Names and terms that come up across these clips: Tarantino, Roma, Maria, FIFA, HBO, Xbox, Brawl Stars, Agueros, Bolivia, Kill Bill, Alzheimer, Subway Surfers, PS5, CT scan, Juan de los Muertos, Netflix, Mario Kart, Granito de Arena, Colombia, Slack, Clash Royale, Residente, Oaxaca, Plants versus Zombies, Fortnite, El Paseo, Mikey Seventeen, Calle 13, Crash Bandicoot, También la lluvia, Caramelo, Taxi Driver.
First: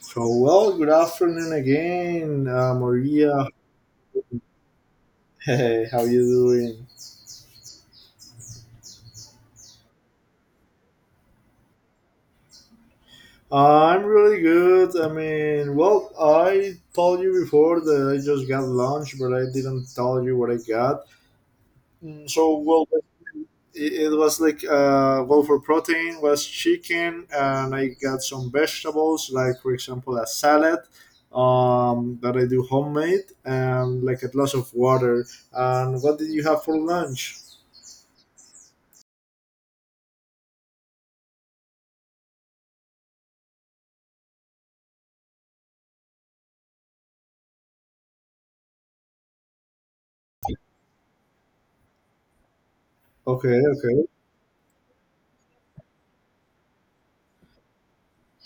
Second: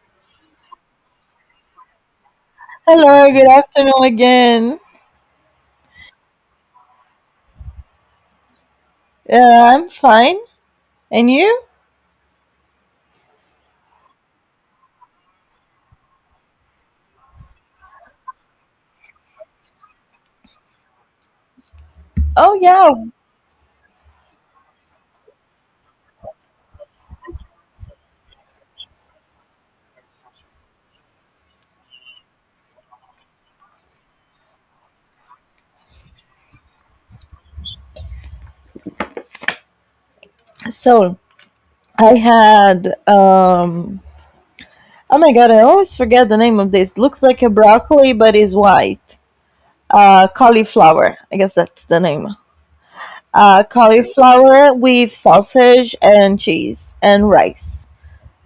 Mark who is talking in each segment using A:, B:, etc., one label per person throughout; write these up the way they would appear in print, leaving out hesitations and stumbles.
A: So, well, good afternoon again,
B: Hello, good
A: Maria.
B: afternoon again.
A: Hey, how you doing?
B: I'm fine. And you?
A: I'm really good. I mean, well, I told you before that I just got lunch, but I didn't tell you what I got.
B: Oh,
A: So, well,
B: yeah.
A: it was like, well, for protein was chicken, and I got some vegetables, like for example a salad, that I do homemade, and like a glass of water. And what did you have for lunch?
B: So I had, oh my God, I always forget the name of this. Looks like a broccoli, but is white. Cauliflower. I guess that's the name.
A: Okay.
B: Cauliflower with sausage and cheese and rice.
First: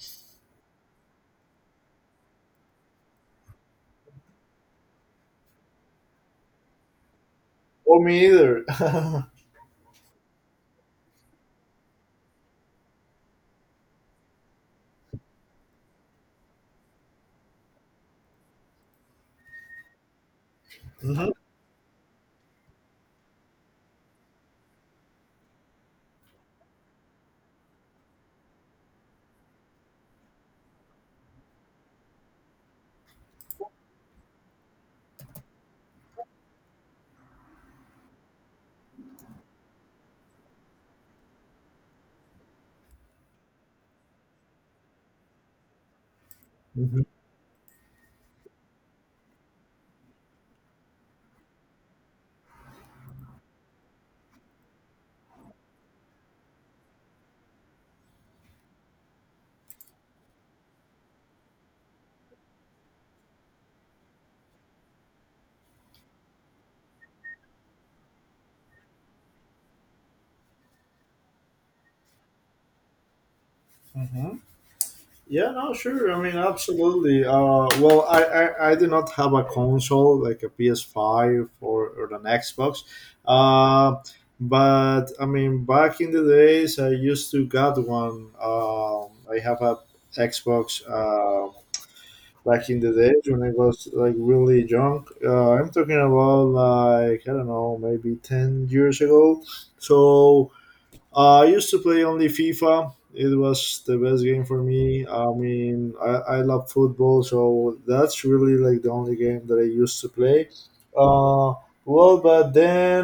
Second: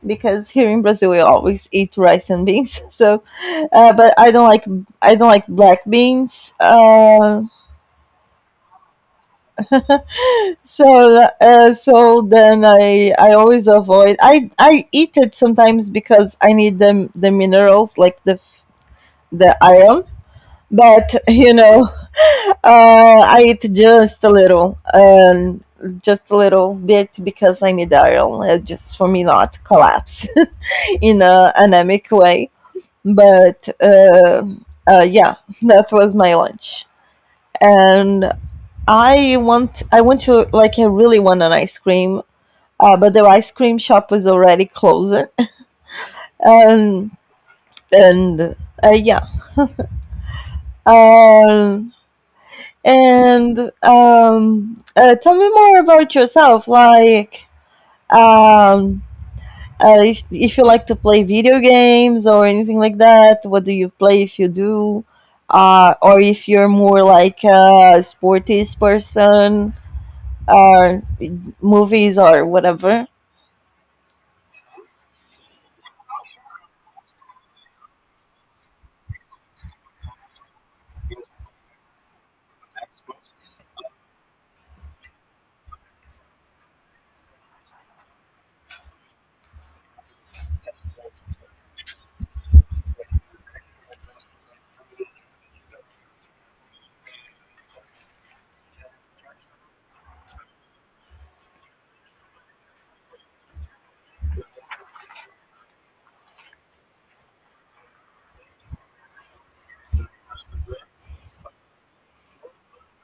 B: Because here in Brazil we always eat rice and beans. But I don't like black beans.
A: Oh, me either.
B: So then I always avoid I eat it sometimes because I need the minerals like the iron but
A: Hmm.
B: you know I eat just a little and just a little bit because I need iron, just for me not collapse in a anemic way, but yeah, that was my lunch. And I want to, like, I really want an ice cream, but the ice cream shop was already closed.
A: Mhm.
B: Um, and Yeah. Um, and Tell me more about yourself. Um, if you like to play video games or anything like that, what do you play if you do? Or if you're more like a sportist person, or movies or whatever.
A: Hmm. Yeah, no, sure. I mean, absolutely. Well, I do not have a console like a PS5 or an Xbox. Uh, but I mean, back in the days, I used to got one. I have a Xbox, back in the days when I was like really young. I'm talking about like, I don't know, maybe 10 years ago. So. I used to play only FIFA. It was the best game for me. I mean, I love football, so that's really like the only game that I used to play. Uh, well, but then,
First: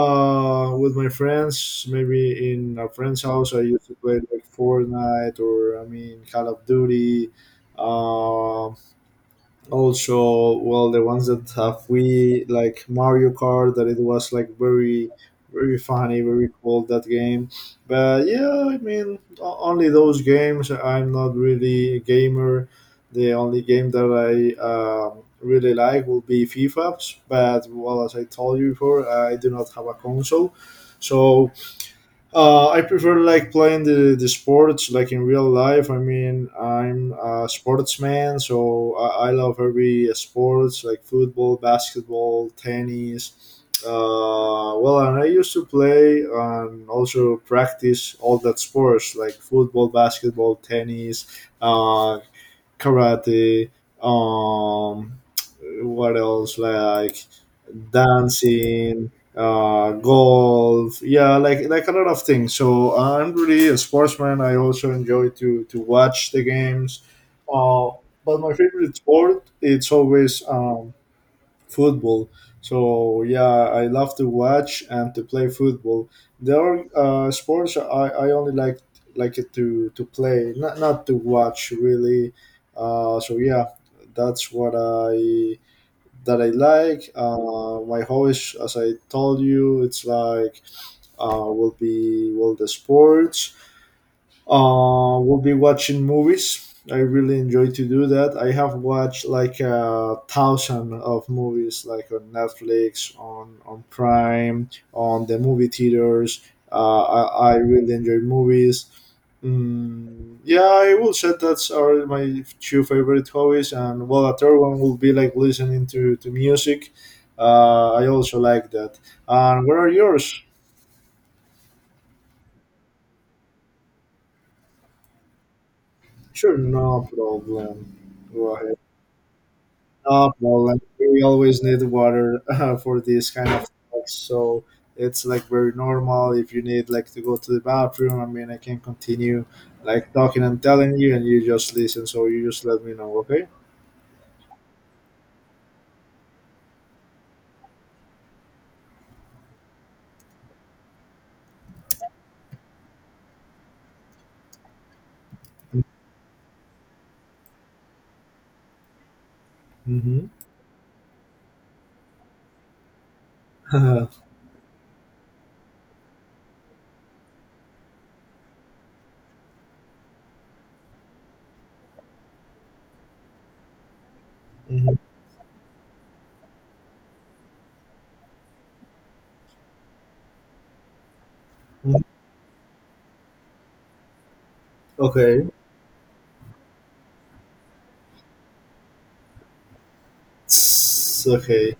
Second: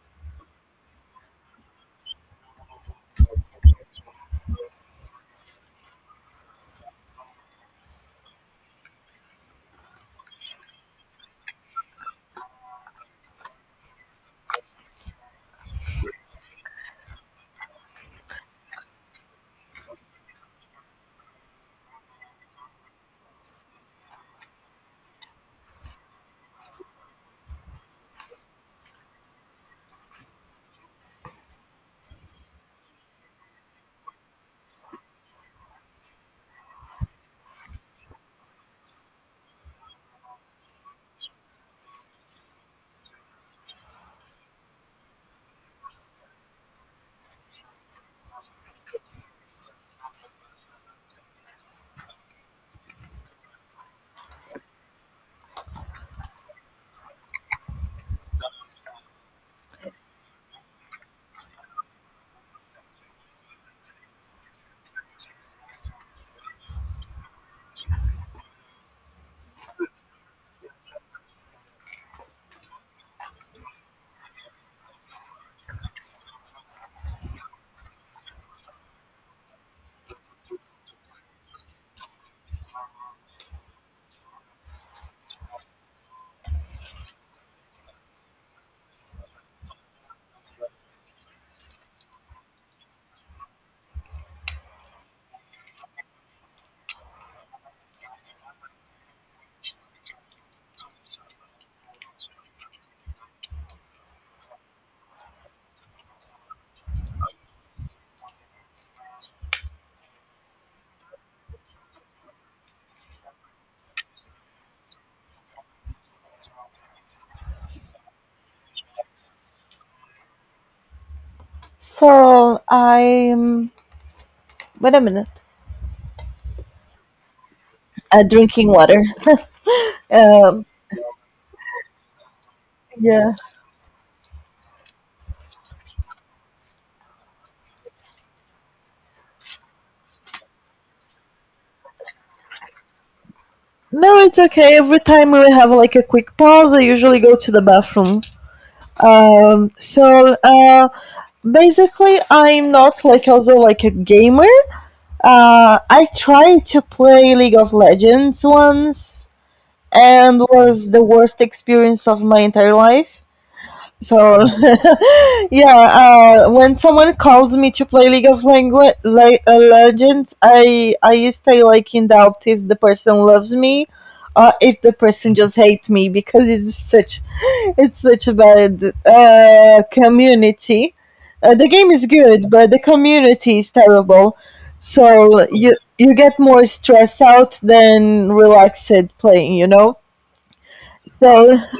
A: with my friends, maybe in a friend's house, I used to play like Fortnite, or I mean Call of Duty. Um Also, well, the ones that have, we like Mario Kart, that it was like very, very funny, very cool, that game. But yeah, I mean, only those games. I'm not really a gamer. The only game that I really like will be FIFA. But well, as I told you before, I do not have a console. So, I prefer like playing the sports like in real life. I mean, I'm a sportsman, so I love every sports like football, basketball, tennis. Well, and I used to play and also practice all that sports like football, basketball, tennis, uh, karate, um, what else, like dancing, golf, yeah, like, a lot of things. So I'm really a sportsman. I also enjoy to watch the games. Uh, but my favorite sport, it's always football. So yeah, I love to watch and to play football. There are, sports I only like it to play, not to watch really. So yeah, that's what I that I like. My hobbies, as I told you, it's like, will be, well, the sports, we'll be watching movies. I really enjoy to do that. I have watched like a thousand of movies, like on Netflix, on Prime, on the movie theaters. I really enjoy movies. Yeah, I will say that's are my two favorite hobbies, and well, a third one will be like listening to music. I also like that. And what are yours?
B: So I'm, Wait a minute,
A: Sure, no problem. Go
B: drinking
A: ahead.
B: water.
A: No
B: Um,
A: problem. We always need water. For these
B: yeah.
A: kind of things, so it's like very normal. If you need like to go to the bathroom, I mean, I can continue like talking and telling you, and you just listen. So you just let me know, okay?
B: No, it's okay. Every time we have like a quick pause, I usually go to the bathroom. Um, so uh, Basically, I'm not like also like a gamer. I tried to play League of Legends once
A: Mm-hmm.
B: and was the worst experience of my entire life.
A: Mm-hmm.
B: So, yeah, when someone calls me to play League of Langu- Le- Legends, I stay like in doubt if the person loves me or if the person just hates me because it's such it's such a bad community. The game is good, but the community is terrible. So
A: Okay.
B: you get more stressed out than relaxed playing, you know.
A: It's
B: So
A: okay.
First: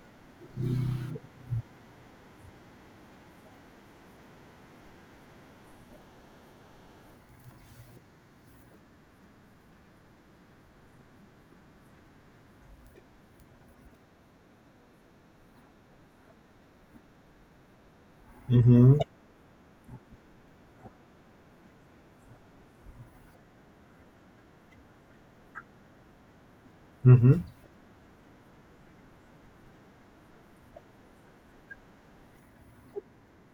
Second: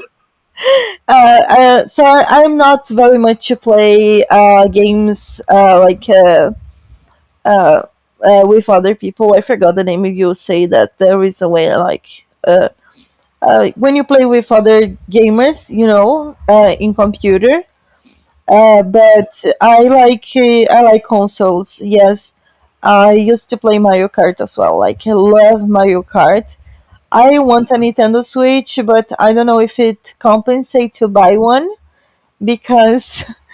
B: so I'm not very much to play games, uh, with other people. I forgot the name. You say that there is a way like, when you play with other gamers, you know, in computer.
A: Mm-hmm.
B: But I like consoles. Yes, I used to play Mario Kart as well. Like I love Mario Kart. I
A: Mm-hmm.
B: want a Nintendo Switch, but I don't know if it compensates to buy one because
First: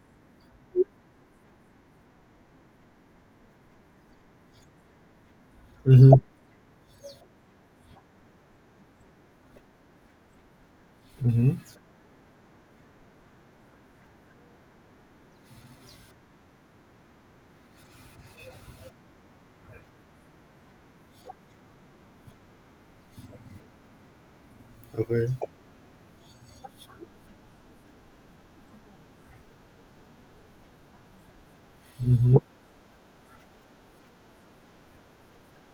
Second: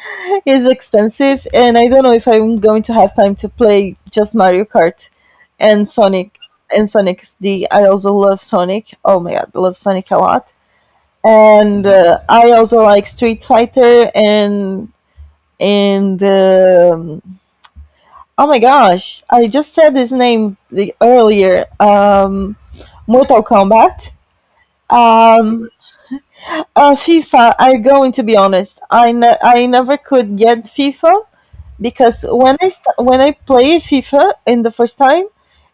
B: it's expensive, and I don't know if I'm going to have time to play just Mario Kart and
A: Mm-hmm.
B: Sonic and Sonic D. I also love Sonic. Oh my god, I love Sonic a lot.
A: Mm-hmm.
B: And I also like Street Fighter and and um, oh my gosh, I just said his name earlier. Mortal Kombat.
A: Okay.
B: Um, FIFA. I'm going to be honest. I never could get FIFA because
A: Mm-hmm.
B: when I played FIFA in the first time,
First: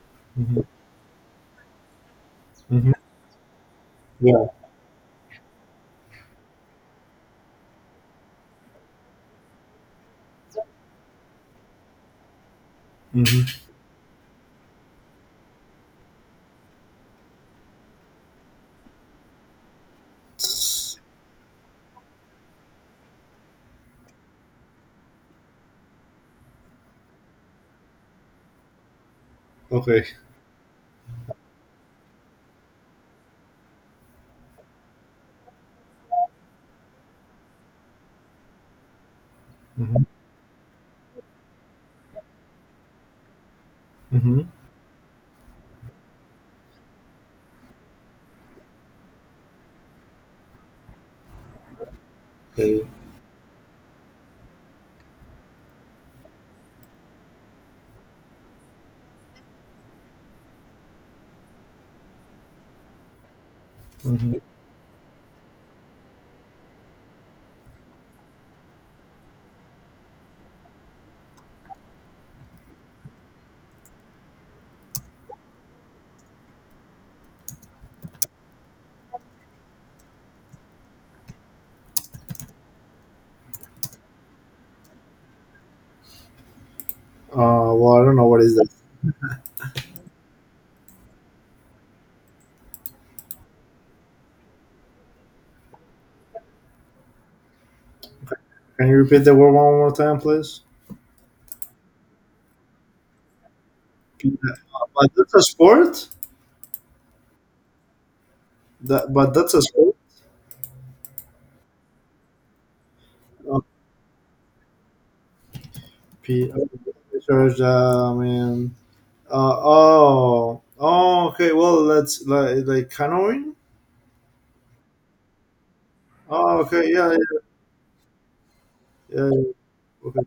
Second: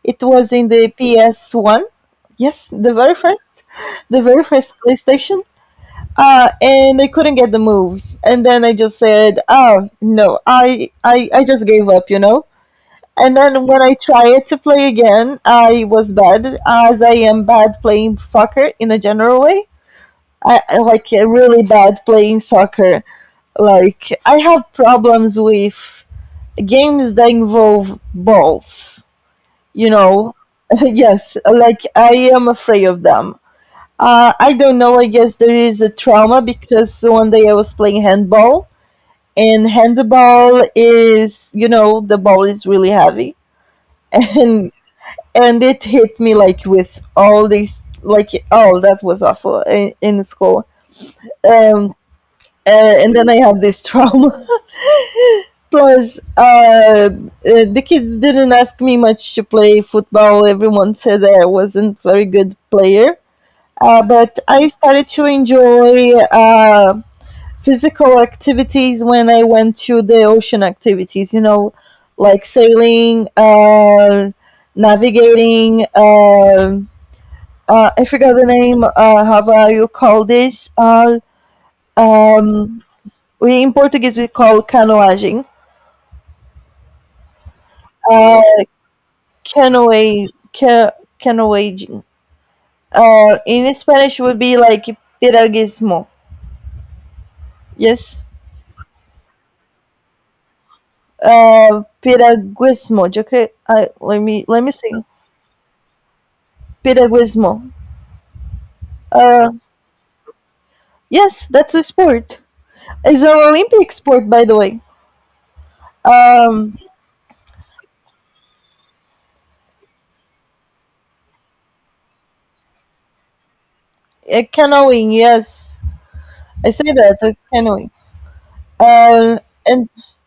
B: it was
A: Mm-hmm.
B: in the PS One. Yes,
A: Mm-hmm.
B: the very
A: Yeah.
B: first PlayStation. And I couldn't get the moves, and then I just said, "Oh no, I just gave up," you know. And
A: Mm-hmm.
B: then when I tried to play again, I was bad, as I am bad playing soccer in a general way. I
A: It's
B: like really bad playing soccer. Like I have problems with games that involve balls. You
A: okay.
B: know, yes, like I am afraid of them. I don't know. I guess there is a trauma because one day I was playing handball, and
A: Mm-hmm.
B: handball is, you know, the ball is really heavy,
A: Mm-hmm.
B: and and it hit me like with all these, like oh, that was awful in school. Um,
A: Okay.
B: uh, and then I have this trauma. Plus, the kids didn't ask me much to play football. Everyone said that I wasn't very good player,
A: Mm-hmm.
B: but I started to enjoy physical activities when I went to the ocean activities. You know, like sailing, navigating. I forgot the name. How You call this? Um, we in Portuguese we call canoaging.
A: Well, I don't know
B: Uh,
A: what is that.
B: canoe, ca- Canoeing. In Spanish would be like piraguismo. Yes.
A: Can you repeat the word one more time, please?
B: Piraguismo. Yo creo. I Let
A: P-
B: me
A: uh,
B: see.
A: but that's a sport.
B: Piraguismo.
A: But
B: Uh,
A: that's a sport.
B: yes, that's a sport. It's an
A: Uh,
B: Olympic sport, by the way.
A: P.
B: Um,
A: Research. I mean. Oh. Oh. Okay. Well, let's, like canoeing.
B: Canoeing. Yes,
A: Oh.
B: I say
A: Okay. Yeah.
B: that.
A: Yeah.
B: It's canoeing.
A: Yeah.
B: Uh,
A: Yeah,
B: and
A: okay.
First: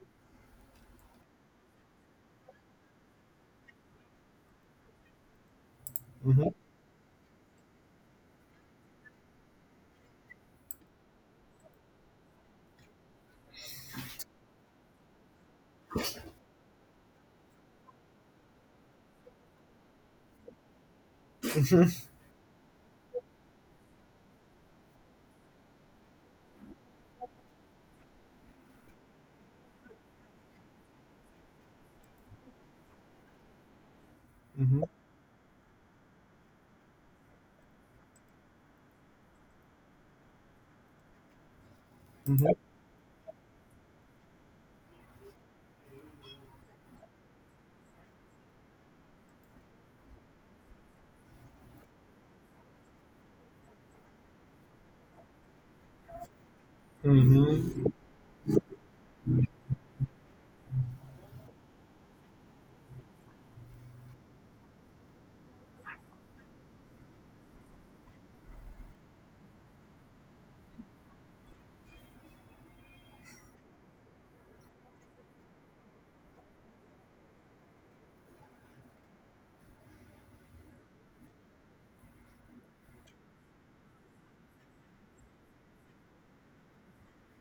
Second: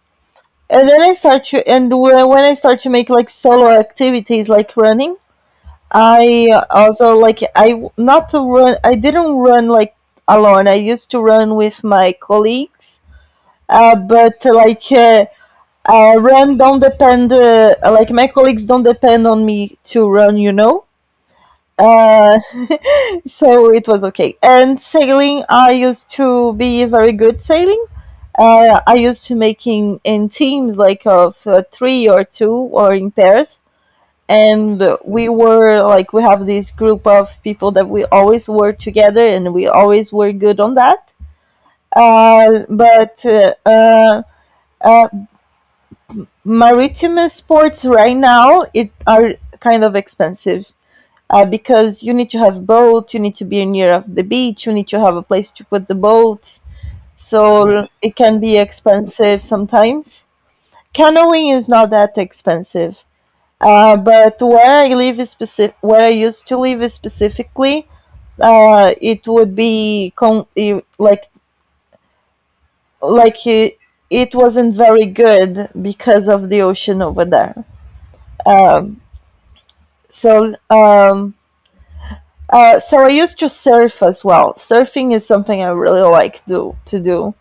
B: and then I start to and wh- when I start to make like solo activities like running, I also like not to run. I didn't run like alone. I used to run with my colleagues, but like run don't depend. Like my colleagues don't depend on me to run. You know.
A: Mm-hmm.
B: Uh, so it was okay. And sailing, I used to be very good sailing. I used to making in teams like of three or two or in pairs, and
A: Mm-hmm.
B: we were like we have this group of people that we always work together and we always were good on that.
A: Mm-hmm.
B: But uh, Maritime sports right now it are kind of expensive, because you need to have boat, you need to be near of the beach, you need to have a place to put the boat,
A: Mm-hmm.
B: so it can be expensive sometimes. Canoeing is not that expensive. But where I live specific, where I used to live specifically, it would be like like it, it wasn't very good because of the ocean over there. So um, so I used to surf as well. Surfing is something I really like do to do,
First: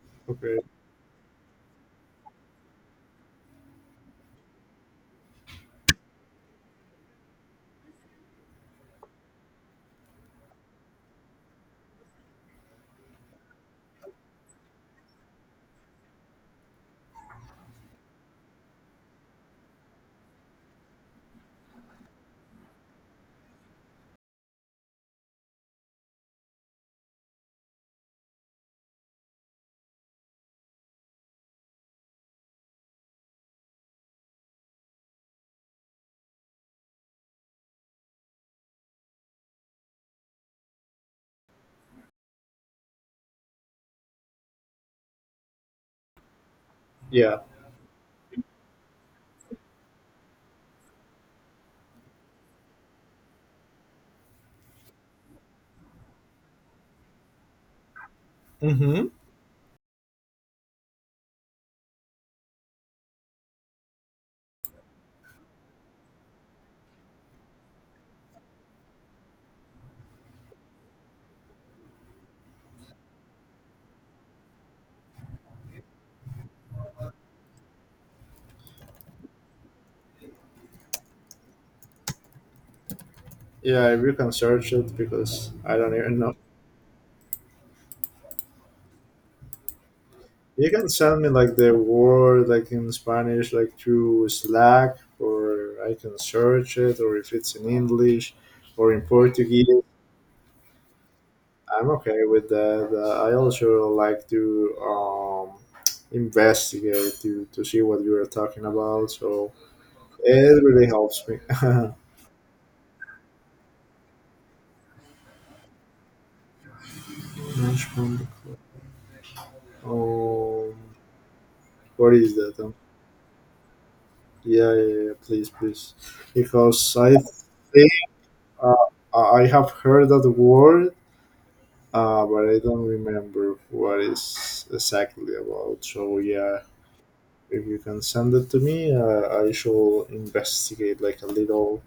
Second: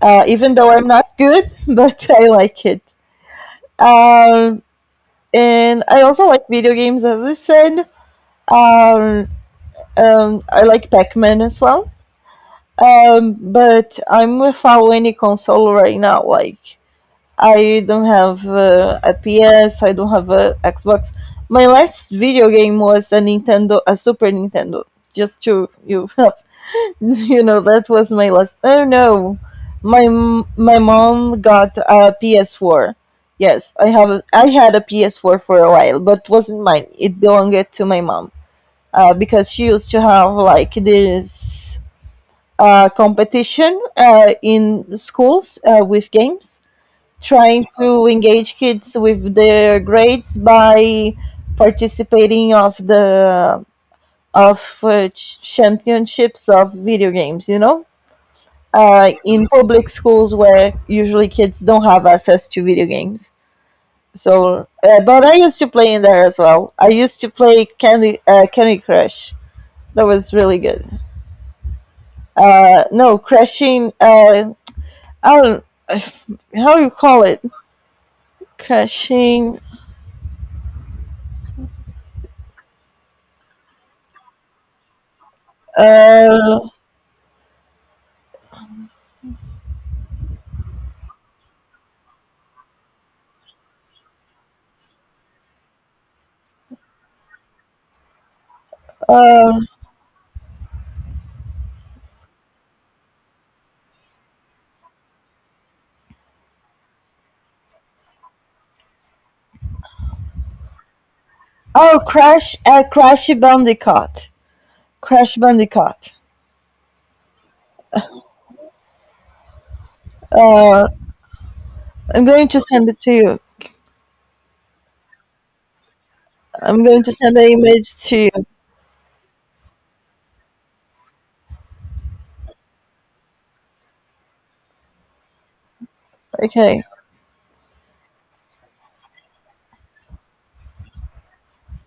B: even
A: Okay.
B: though I'm not good, but I like it. Um, and I also like video games, as I said. Um, I like Pac-Man as well. But I'm without any console right now. Like I don't have, a PS. I don't have a Xbox. My last video game was a Nintendo, a Super Nintendo. Just to you, you know, that was my last. Oh no, my my mom got a PS4. Yes, I have. I had a PS4 for a while, but wasn't mine. It belonged to my mom because she used to have like this competition in the schools, with games,
A: Yeah.
B: trying to engage kids with their grades by participating of the championships of video games. You know,
A: Mm-hmm.
B: in public schools where usually kids don't have access to video games. So, but I used to play in there as well. I used to play Candy Crush. That was really good. No, crashing. I don't uh, how do you call it crashing.
A: Yeah. If you can search it, because I don't even know.
B: Uh,
A: You can send me like the word like in Spanish, like through Slack, or I can search it, or if it's in English or in
B: uh,
A: Portuguese, I'm okay with that. I also like to investigate to see what you are talking about, so it really helps me.
B: oh, Crash Bandicoot. Crash Bandicoot.
A: Management, um,
B: Uh,
A: what
B: I'm
A: is
B: going
A: that?
B: to send it to you.
A: Yeah, yeah, yeah, yeah, please, please,
B: I'm
A: because
B: going to
A: I
B: send an
A: think.
B: image to you.
A: Uh, I have heard that word. But I don't remember what it's exactly about. So yeah,
B: Okay.
A: if you can send it to me, I shall investigate like a little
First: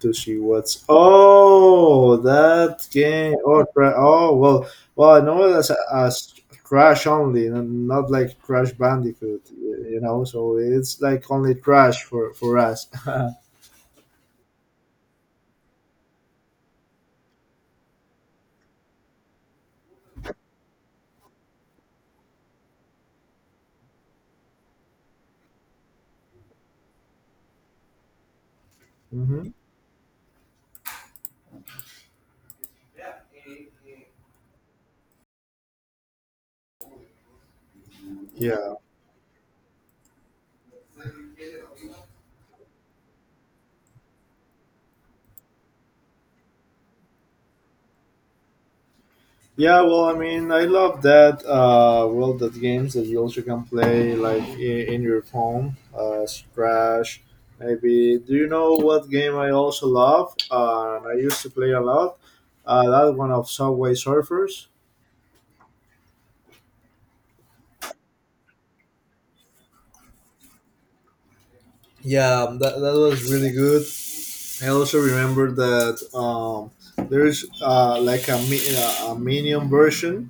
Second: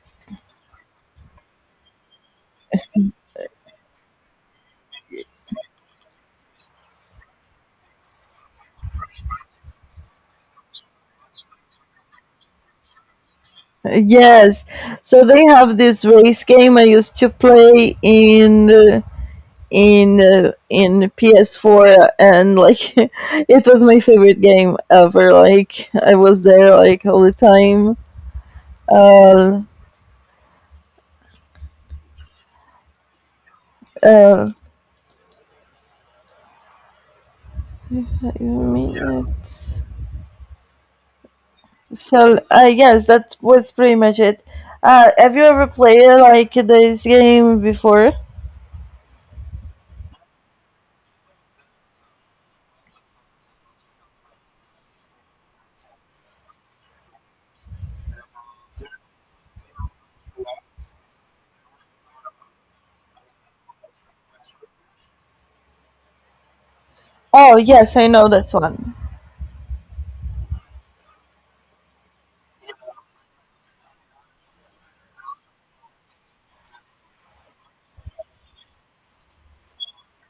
A: to see what's. Oh, that game. Oh, oh well, I know it as Crash only, not like Crash Bandicoot. You know, so it's like only Crash for us.
B: Yes. So they have this race game I used to play in in PS4 and like it was my favorite game ever, like I was there like all the time.
A: Hmm.
B: Uh, Uh,
A: Yeah.
B: So I guess that was pretty much it. Have you ever played like this game before?
A: Yeah, well, I mean, I love that. Well, that games that you also can play like in your phone, Crash, maybe. Do you know what game I also love? And I used to play a lot. That one of Subway Surfers.
B: Oh yes, I know this one.
A: Yeah, that was really good. I also remember that, there's, like a, mi- a minion version,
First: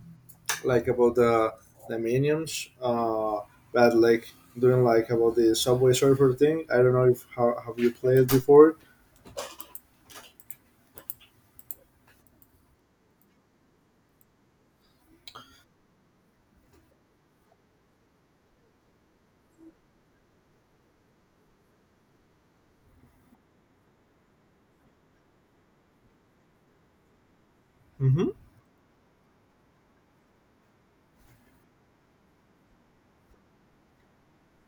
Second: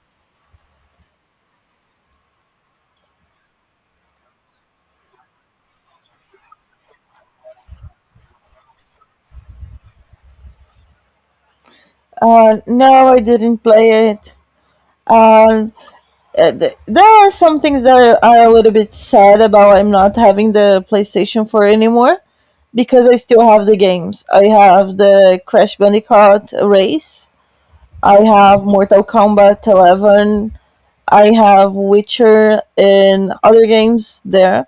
A: like about the minions, but like doing like about the Subway Surfer thing. I don't know if how have you played before.
B: No, I didn't play it. Um, there are some things that are a little bit sad about I'm not having the PlayStation 4 anymore because I still have the games. I have the Crash Bandicoot Race. I
A: Mm-hmm.
B: have Mortal Kombat 11. I have Witcher and other games there.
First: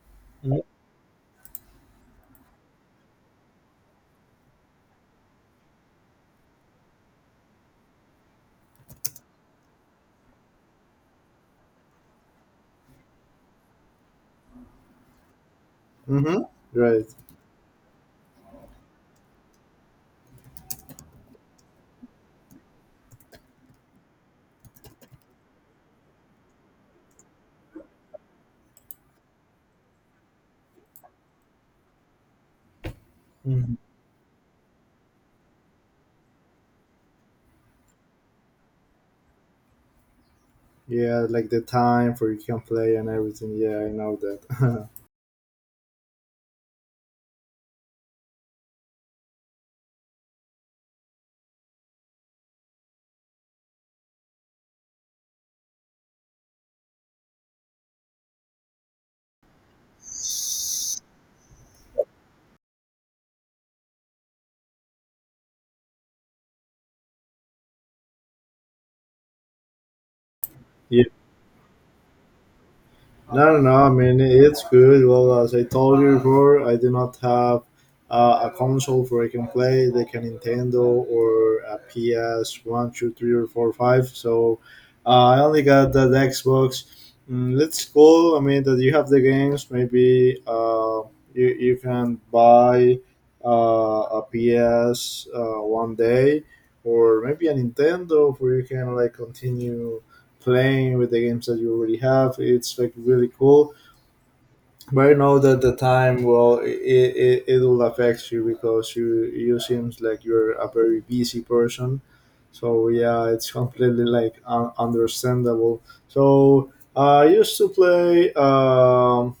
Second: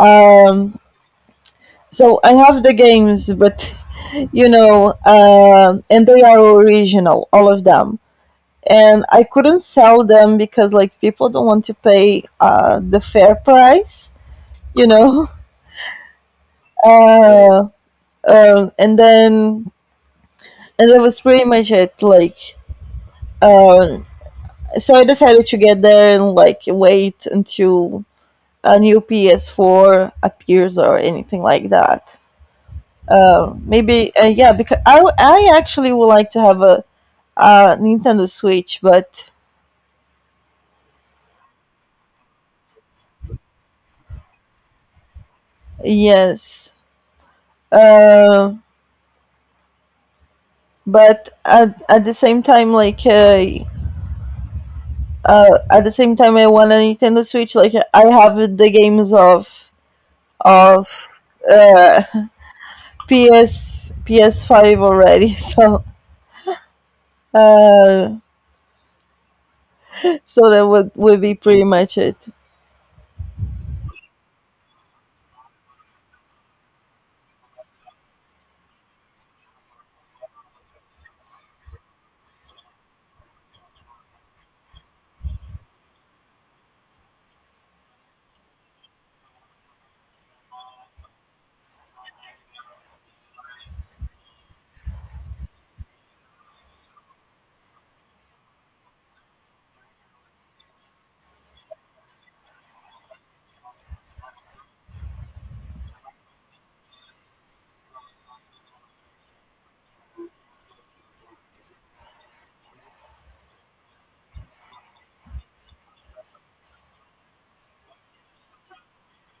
B: Um, so I have the games, but you know, and they are original, all of them. And I couldn't sell them because like people don't want to pay the fair price, you know.
A: Mm-hmm. Right.
B: Uh, and then and that was pretty much it. Um, so I decided to get there and like wait until a new PS4 appears or anything like that.
A: Hmm.
B: Maybe Yeah, because I actually would like to have a Nintendo Switch, but
A: Yeah, like the time for you can play and everything. Yeah, I know that.
B: yes, uh, at the same time, at the same time, I want a Nintendo Switch. Like I have the games of of uh, PS PS5 already, so uh, so that
A: Yeah.
B: would be pretty much it.
A: No, no, no. I mean, it's good. Well, as I told you before, I do not have, a console where I can play like a Nintendo or a PS one, two, three, or four, five. So, I only got that Xbox. That's cool. I mean, that you have the games. Maybe, you can buy, a PS, one day, or maybe a Nintendo where you can like continue playing with the games that you already have. It's like really cool. But I know that the time, well, it will affect you because you seems like you're a very busy person. So yeah, it's completely like understandable. So I used to play,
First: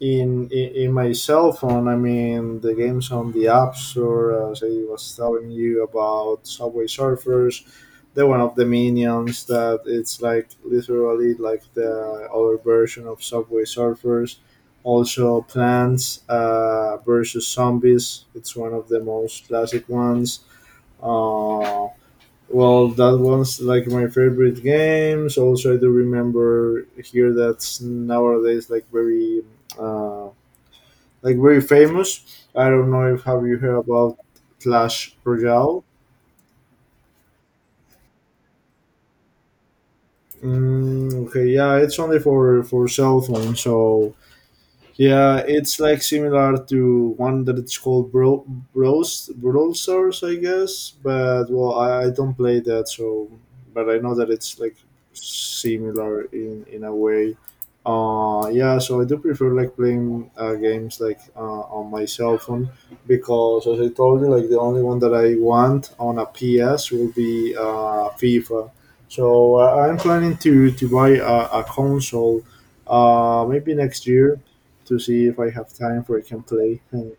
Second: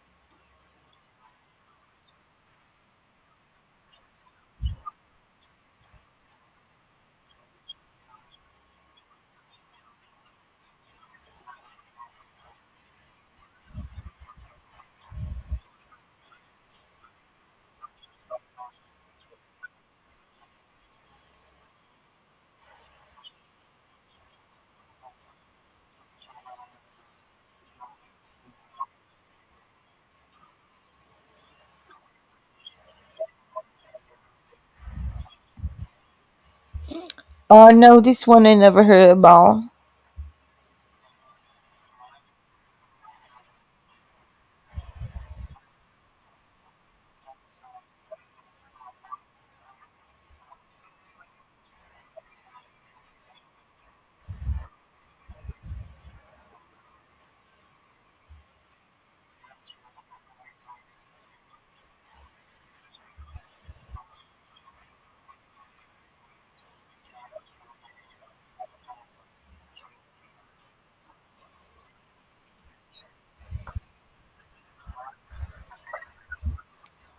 A: in my cell phone. I mean, the games on the app store. As I was telling you about Subway Surfers, the one of the minions that it's like literally like the other version of Subway Surfers. Also, Plants, versus Zombies. It's one of the most classic ones. Uh, well, that one's like my favorite games. Also, I do remember here that's nowadays like very, uh, like very famous. I don't know if have you heard about Clash Royale.
B: No, this one I never heard about.
A: Okay, yeah, it's only for cell phone, so yeah, it's like similar to one that it's called Bros Brawl Stars, I guess. But well, I don't play that, so but I know that it's like similar in a way. Yeah, so I do prefer like playing, games like, on my cell phone because, as I told you, like the only one that I want on a PS will be, FIFA. So, I'm planning to buy a console, maybe next year to see if I have time for I can play. And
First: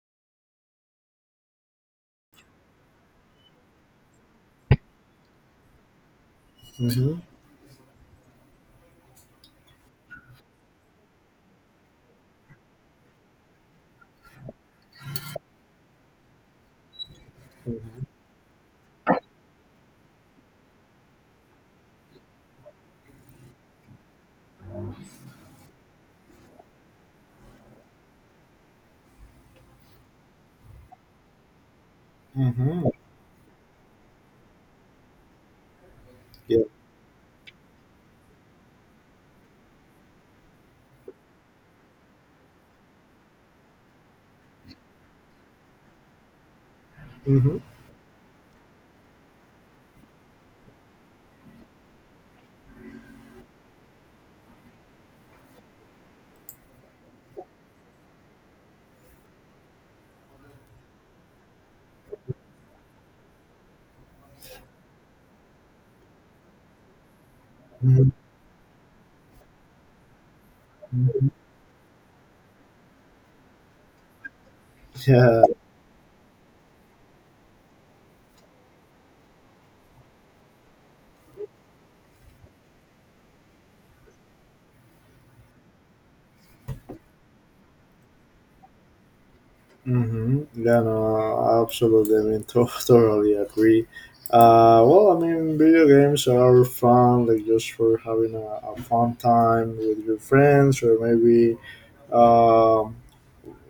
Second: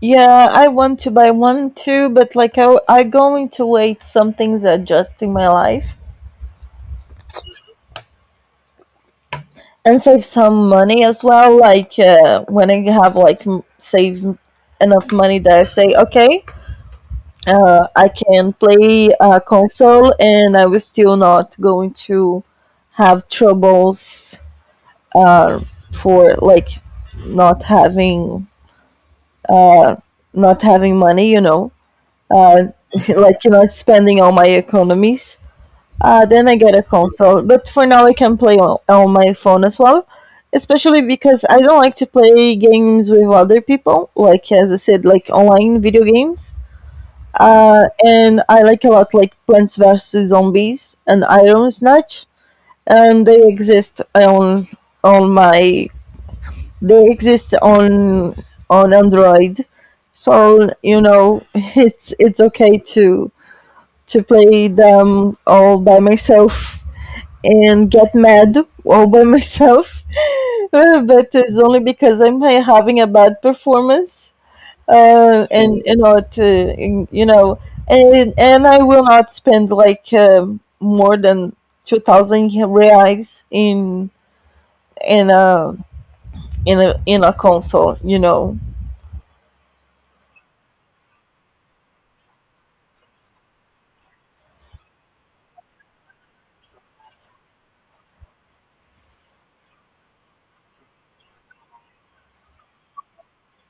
B: Yeah, I want to buy one too, but like I going to wait some things adjust in my life
A: Mm-hmm.
B: and save some money as well. Like when I have like m- Save enough money that I say, okay,
A: Mm-hmm.
B: I can play a console and I was still not going to have troubles for like not having not having money, you know. uh,
A: Mm-hmm.
B: like you know spending all my economies. Then I
A: Yeah.
B: get a console, but for now I can play on my phone as well. Especially because I don't like to play games with other people, like as I said, like online video games.
A: Mm-hmm.
B: And I like a lot, like Plants vs Zombies and Iron Snatch, and on my they exist on Android, so you know, it's okay to play them all by myself and get mad all by myself.
A: Mm-hmm.
B: But it's only because I'm having a bad performance.
A: Yeah,
B: And you know, to, you know, And I will not spend like, more than 2,000 reais in a in a console.
A: yeah, no, absolutely. I mean, totally agree. Well, I mean, video games are fun, like just for having a fun time with your friends, or maybe um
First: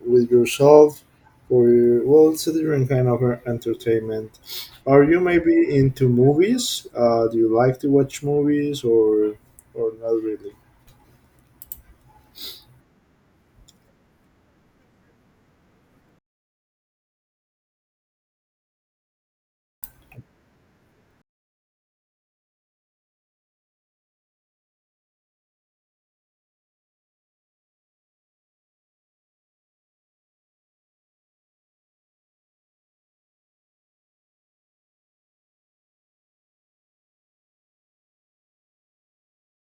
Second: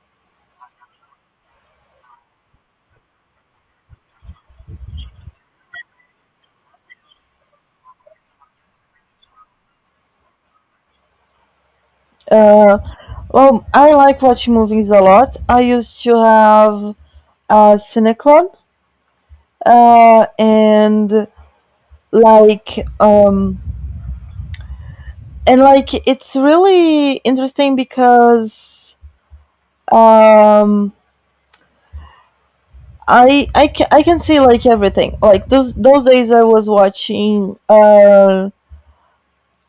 A: with yourself for, well, it's a different kind of, entertainment. Are you maybe into movies? Do you like to watch movies or not really?
B: uh, well, I like watching movies a lot. I used to have a cineclub, uh, and like um, and like it's really interesting because, um, I can see like everything. Like those days I was watching,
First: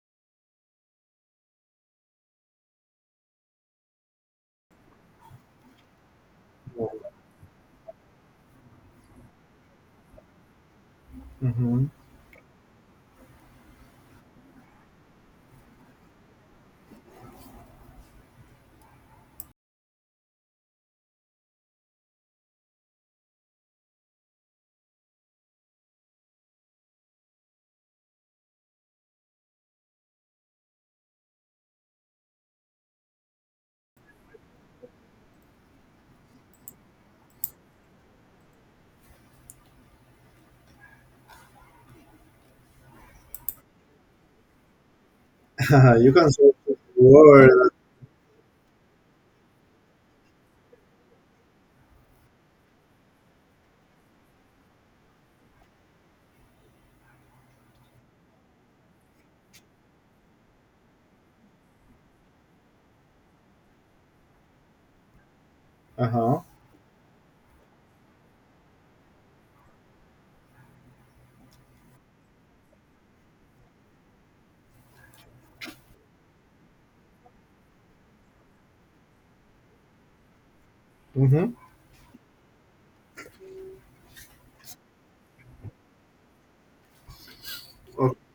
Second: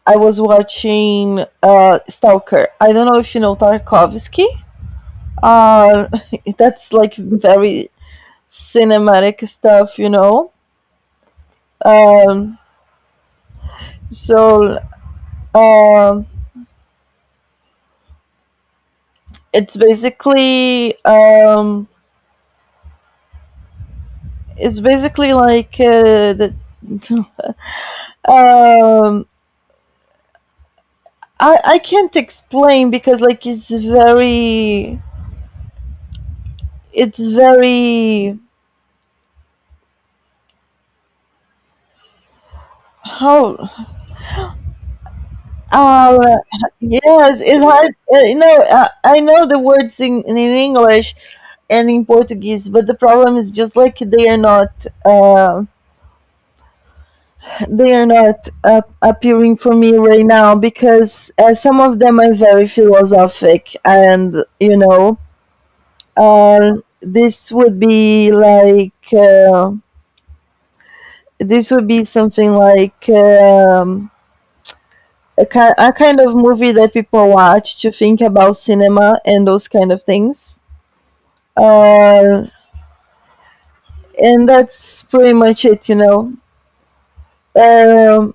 B: I was watching, Stalker. I don't know if you know Tarkovsky. Uh,
A: No.
B: that's like very cinematic stuff.
A: Hmm.
B: Um, so um, it's basically um, it's basically like the um I can't explain, because like it's very how
A: You can
B: uh
A: say the
B: yes, it's
A: word.
B: hard. You know, I know the words in English and in Portuguese, but the problem is just like they are not, appearing for me right now, because some of them are very philosophic, and
A: Uh huh.
B: This would be like, this would be something like, a kind of movie that people watch to think about cinema and those kind of things.
A: Mm-hmm.
B: Uh, and that's pretty much it. Um,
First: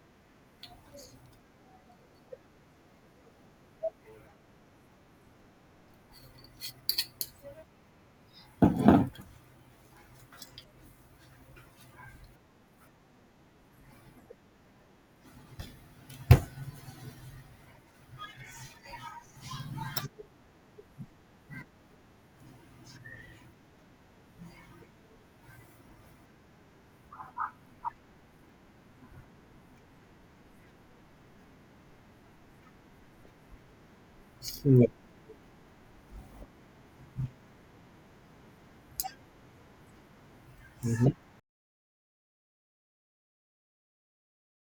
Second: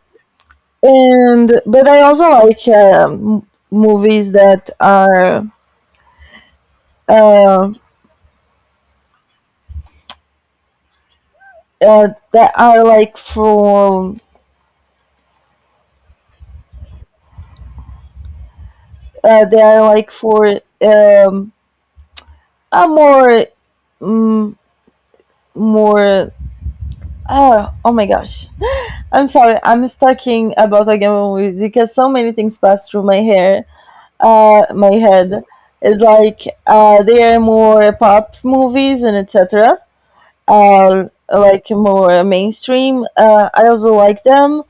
B: and but I also like, movies that are, uh, that are like for they are like for, a more, mm more, oh my gosh, I'm sorry I'm talking about again movies because so many things pass through my hair,
A: Okay.
B: my head. It's like, they are more pop movies and etc. uh,
A: Mhm.
B: like more mainstream. I also like them.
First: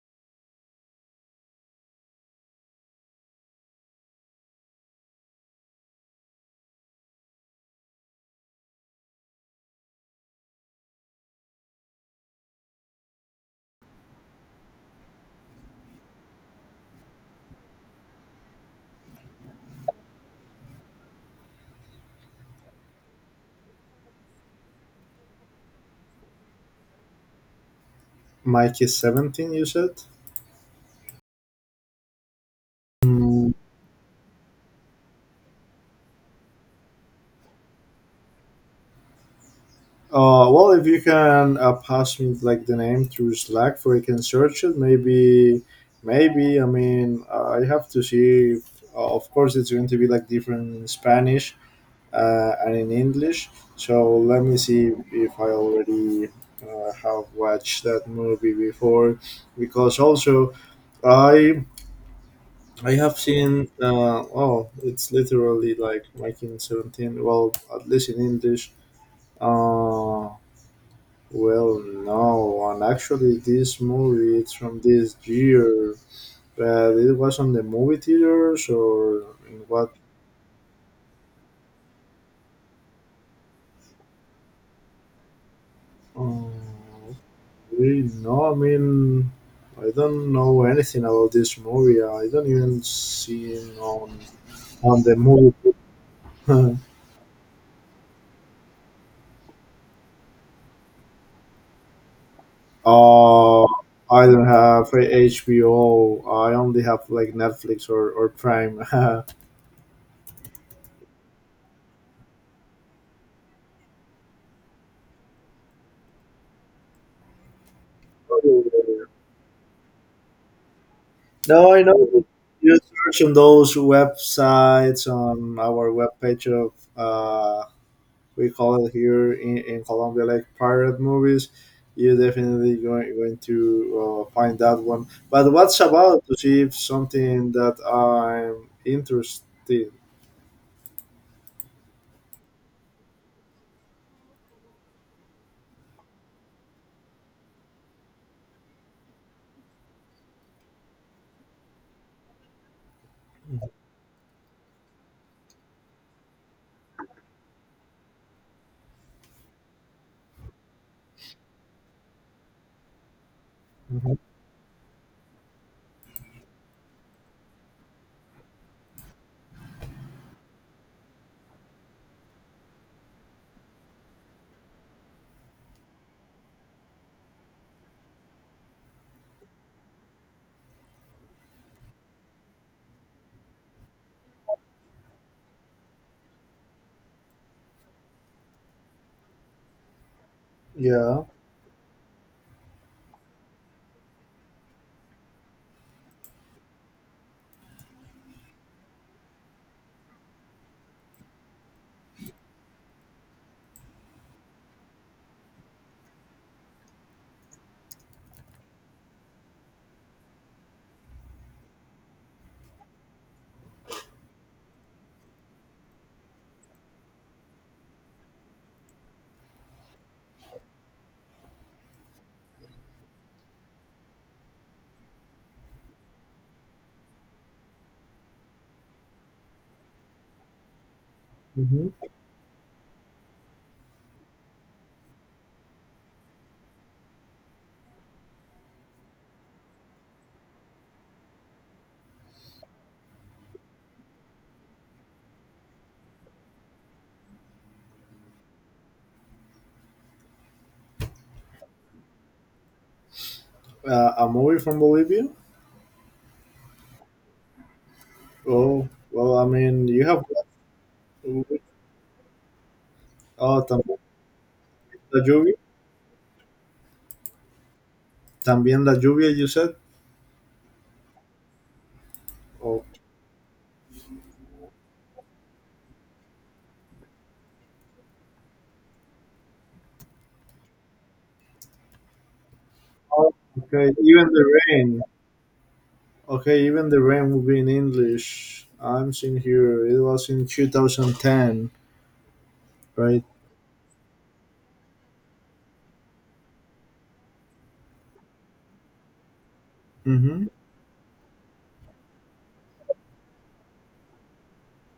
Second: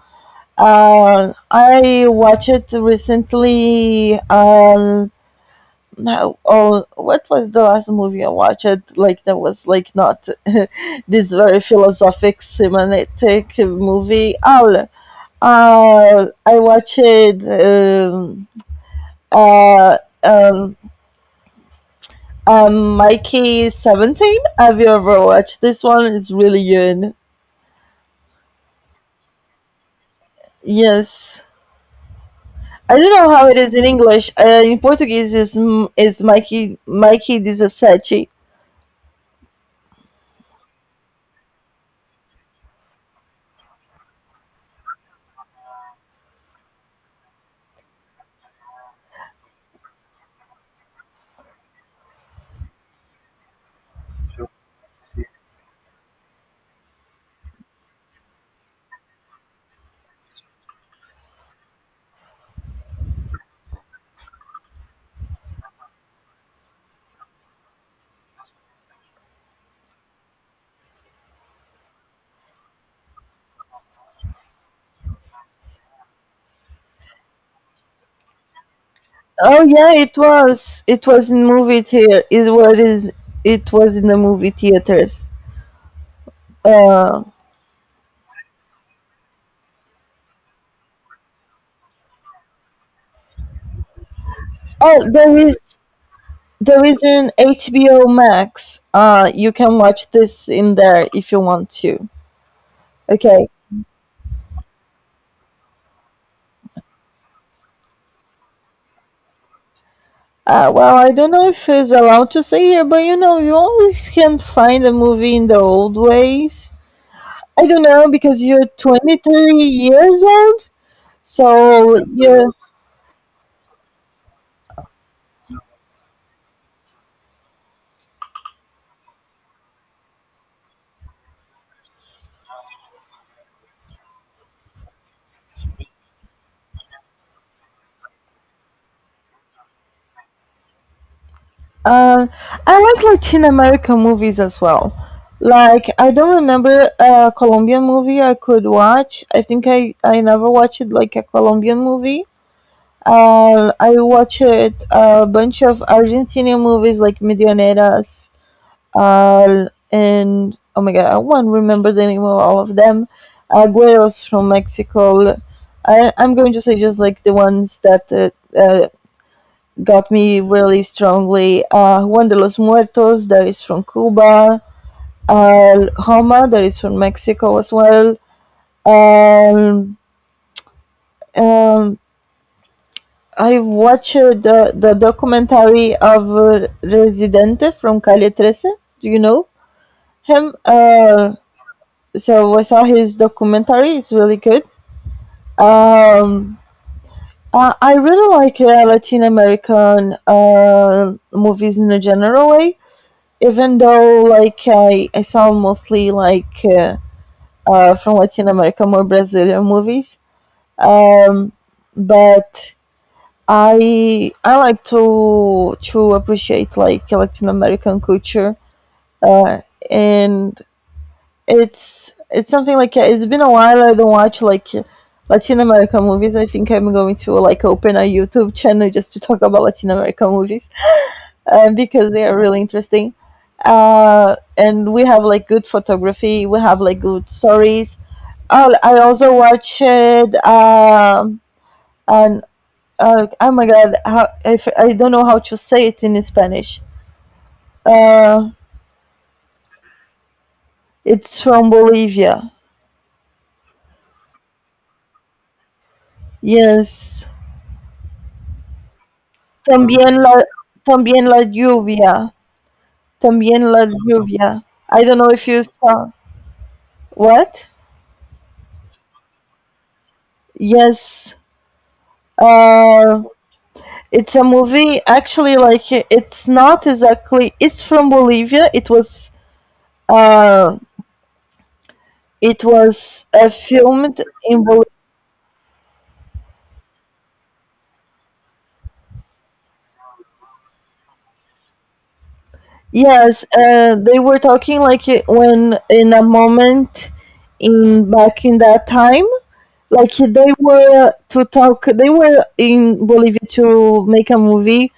B: I watched recently, now, oh, what was the last movie I watched? Like that was like not this very philosophic, semantic movie. Oh, I watched, uh, um, Mikey 17. Have you ever watched this one? It's really good.
A: Mike is 17, you said.
B: Yes. I don't know how it is in English. In Portuguese, is Mikey 17.
A: Well, if you can, pass me like the name through Slack, so I can search it. Maybe, maybe. I mean, I have to see. If, of course, it's going to be like different in Spanish, and in English. So let me see if I already, have watched that movie before, because also I I have seen. Oh, it's literally like 1917. Well, at least in English. Uh, well, no, and actually, this movie it's from this year, but it was on the movie theaters or in
B: Oh yeah,
A: what?
B: it was. It was in movie theater. It was. It was in the movie theaters.
A: Um,
B: Uh,
A: Really, no, I mean, I don't know anything about this movie. I don't even see it on
B: oh,
A: the
B: there is
A: movie.
B: there is an HBO Max. You can watch this in there if you want to. Okay.
A: uh, I don't have HBO. I only have like Netflix or Prime.
B: Well, I don't know if it's allowed to say here, but, you always can't find a movie in the old ways. I don't know because you're 23 years old,
A: No, I know
B: so
A: that
B: you
A: you search on those websites on our webpage of, we call it here in Colombia like pirate movies. You're definitely going to, find that one. But what's about to see if something that I'm interested?
B: Uh, I like Latin American movies as well. Like, I don't remember a Colombian movie I could watch. I think I never watched like a Colombian movie. I watched a bunch of Argentinian movies like Millioneras, uh, and oh my god, I won't remember the name of all of them.
A: Mhm.
B: Agueros from Mexico. I'm going to say just like the ones that, uh, got me really strongly. Juan de los Muertos, that is from Cuba. Roma, that is from Mexico as well. Um, um, I watched the documentary of, Residente from Calle 13. Do you know him?
A: Yeah,
B: So I saw his documentary. It's really good. Um, I really like, Latin American, movies in a general way. Even though, like, I saw mostly like, from Latin America, more Brazilian movies, um, but I like to appreciate like Latin American culture. uh, and it's something like, it's been a while I don't watch like Latin American movies. I think I'm going to like open a YouTube channel just to talk about Latin American movies,
A: hmm
B: because they are really interesting. And we have like good photography. We have like good stories. Oh, I also watched, and oh my god, how, if I don't know how to say it in Spanish. Uh, it's from Bolivia.
A: a movie from Bolivia.
B: Yes.
A: Oh, well, I mean, you
B: También
A: have
B: la, También la lluvia.
A: oh,
B: También la
A: también
B: lluvia. I don't
A: la
B: know if
A: lluvia.
B: you saw what.
A: También la lluvia, you said.
B: Yes.
A: Oh,
B: Uh, It's a movie, actually, like it's not exactly. It's from Bolivia. It was, uh,
A: oh, okay,
B: filmed
A: even the
B: in Bolivia.
A: rain. Okay, even the rain will be in English. I'm seeing here. It was in 2010, right?
B: Yes, they were talking like, when in a moment, in back in that time, like
A: Mm-hmm.
B: they were to talk. They were in Bolivia to make a movie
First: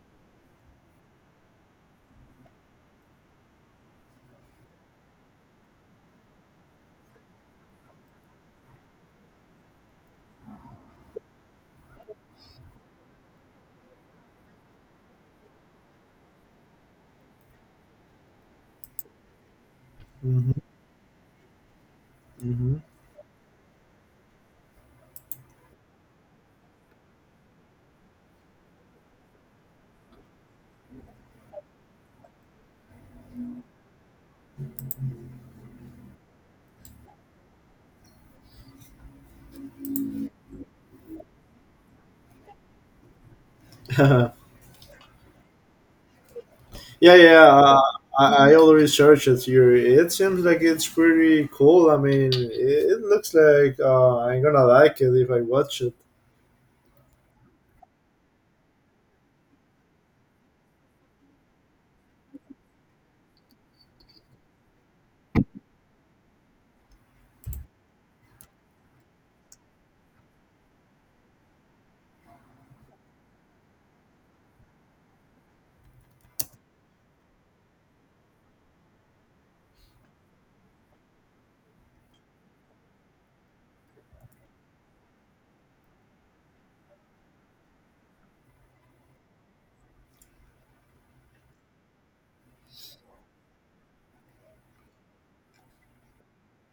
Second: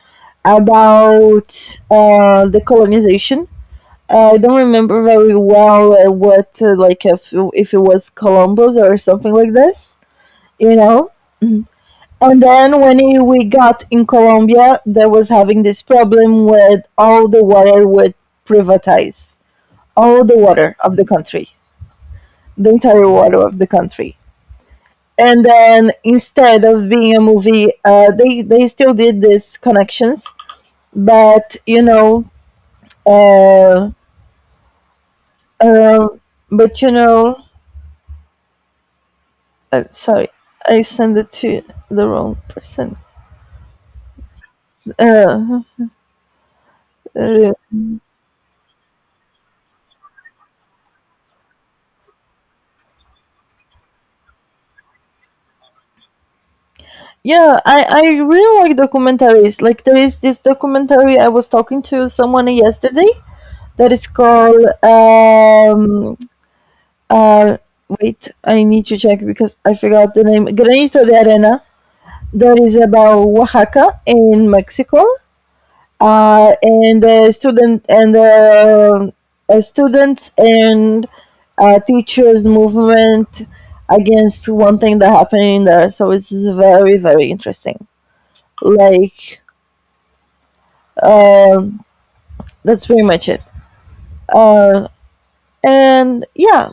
B: about, the colonization. I don't remember very well, what, like if it was Columbus or something like this, you know. And then when we got in Colombia, they was having this problem with all the water would privatize all the
A: Mm-hmm.
B: water of the country, the
A: Mm-hmm.
B: entire water of the country. And then instead of being a movie, they still did these connections, but you know, uh, uh, but I'm sorry. I sent it to the wrong person. Uh,
A: Yeah, yeah.
B: uh,
A: I already searched it here. It seems like it's pretty cool. I mean, it looks like, I'm gonna like it if I watch it.
B: yeah, I really like documentaries. Like, there is this documentary I was talking to someone yesterday that is called, uh wait, I need to check because I forgot the name. Granito de Arena. That is about Oaxaca in Mexico, and the student and the students and, teachers movement against one thing that happened in there. So it's very, very interesting. Like, um, that's pretty much it. Uh, and yeah,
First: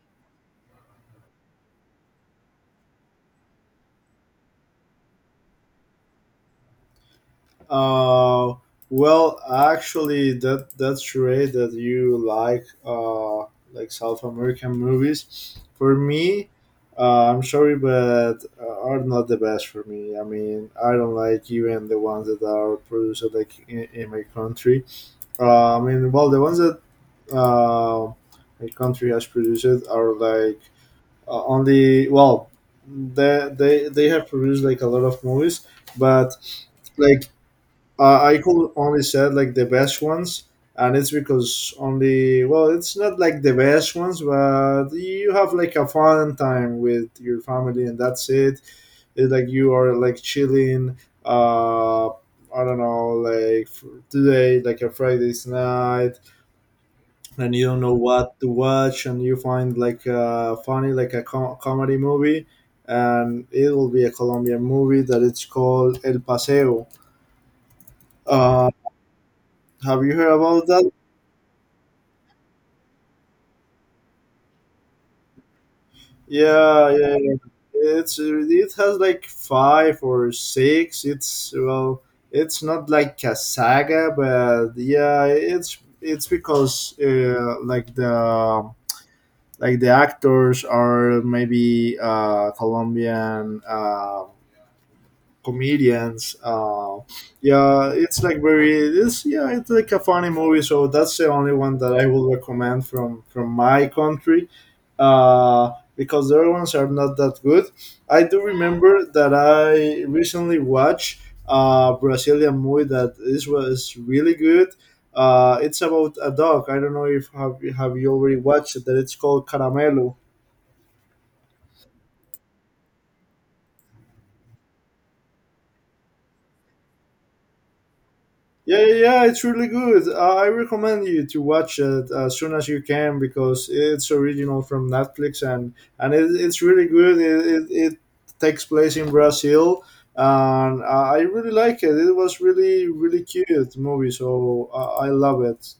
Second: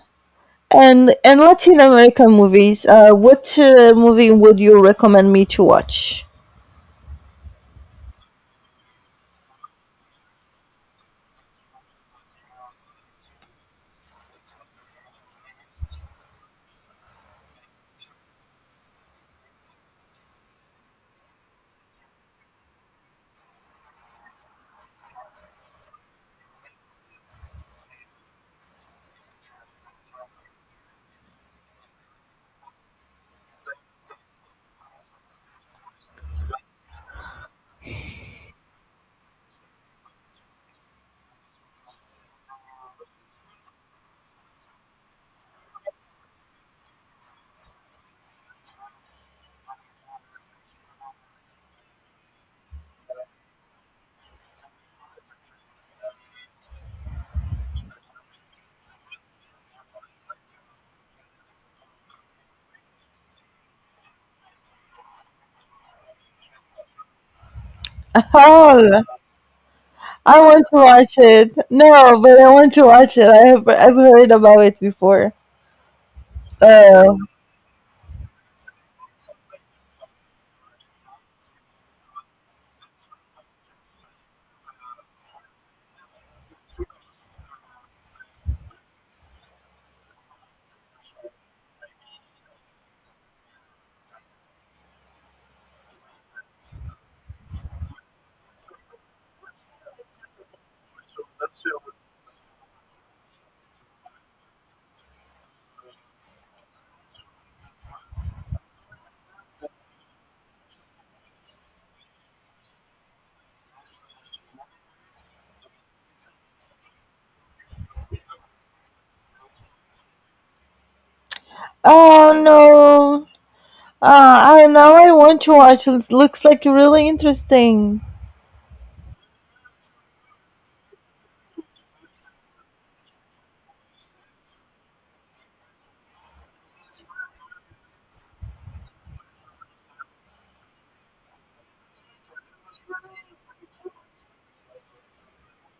B: and Latin American movies. What, movie would you recommend me to watch?
A: Uh, Actually, that's right. That you like South American movies. For me, I'm sorry, but are not the best for me. I mean, I don't like even the ones that are produced like in my country. I mean, well, the ones that uh, my country has produced are like only well, they have produced like a lot of movies, but like I could only said like the best ones, and it's because only well, it's not like the best ones, but you have like a fun time with your family, and that's it. It's like you are like chilling. I don't know, today, like a Friday's night, and you don't know what to watch, and you find like a funny, like a comedy movie, and it will be a Colombian movie that it's called El Paseo. Uh,
B: Oh,
A: have you heard
B: I want
A: about
B: to
A: that?
B: watch it. No, but I want to watch it. I've heard about it before.
A: Yeah, yeah,
B: Oh,
A: yeah. It has like five or six. It's well, it's not like a saga, but yeah, it's because like the actors are maybe Colombian comedians. Yeah, it's like very it's yeah, it's like a funny movie. So that's the only one that I would recommend from my country, because the other ones are not that good. I do remember that I recently watched a Brazilian movie that this was really good. It's about a dog. I don't know if have you already watched it. That it's called Caramelo.
B: oh no. I Now I want to watch. It looks like really interesting.
A: Yeah, yeah, yeah, it's really good. I recommend you to watch it as soon as you can because it's original from Netflix and it's really good. It takes place in Brazil and I really like it. It was really really cute movie, so I love it.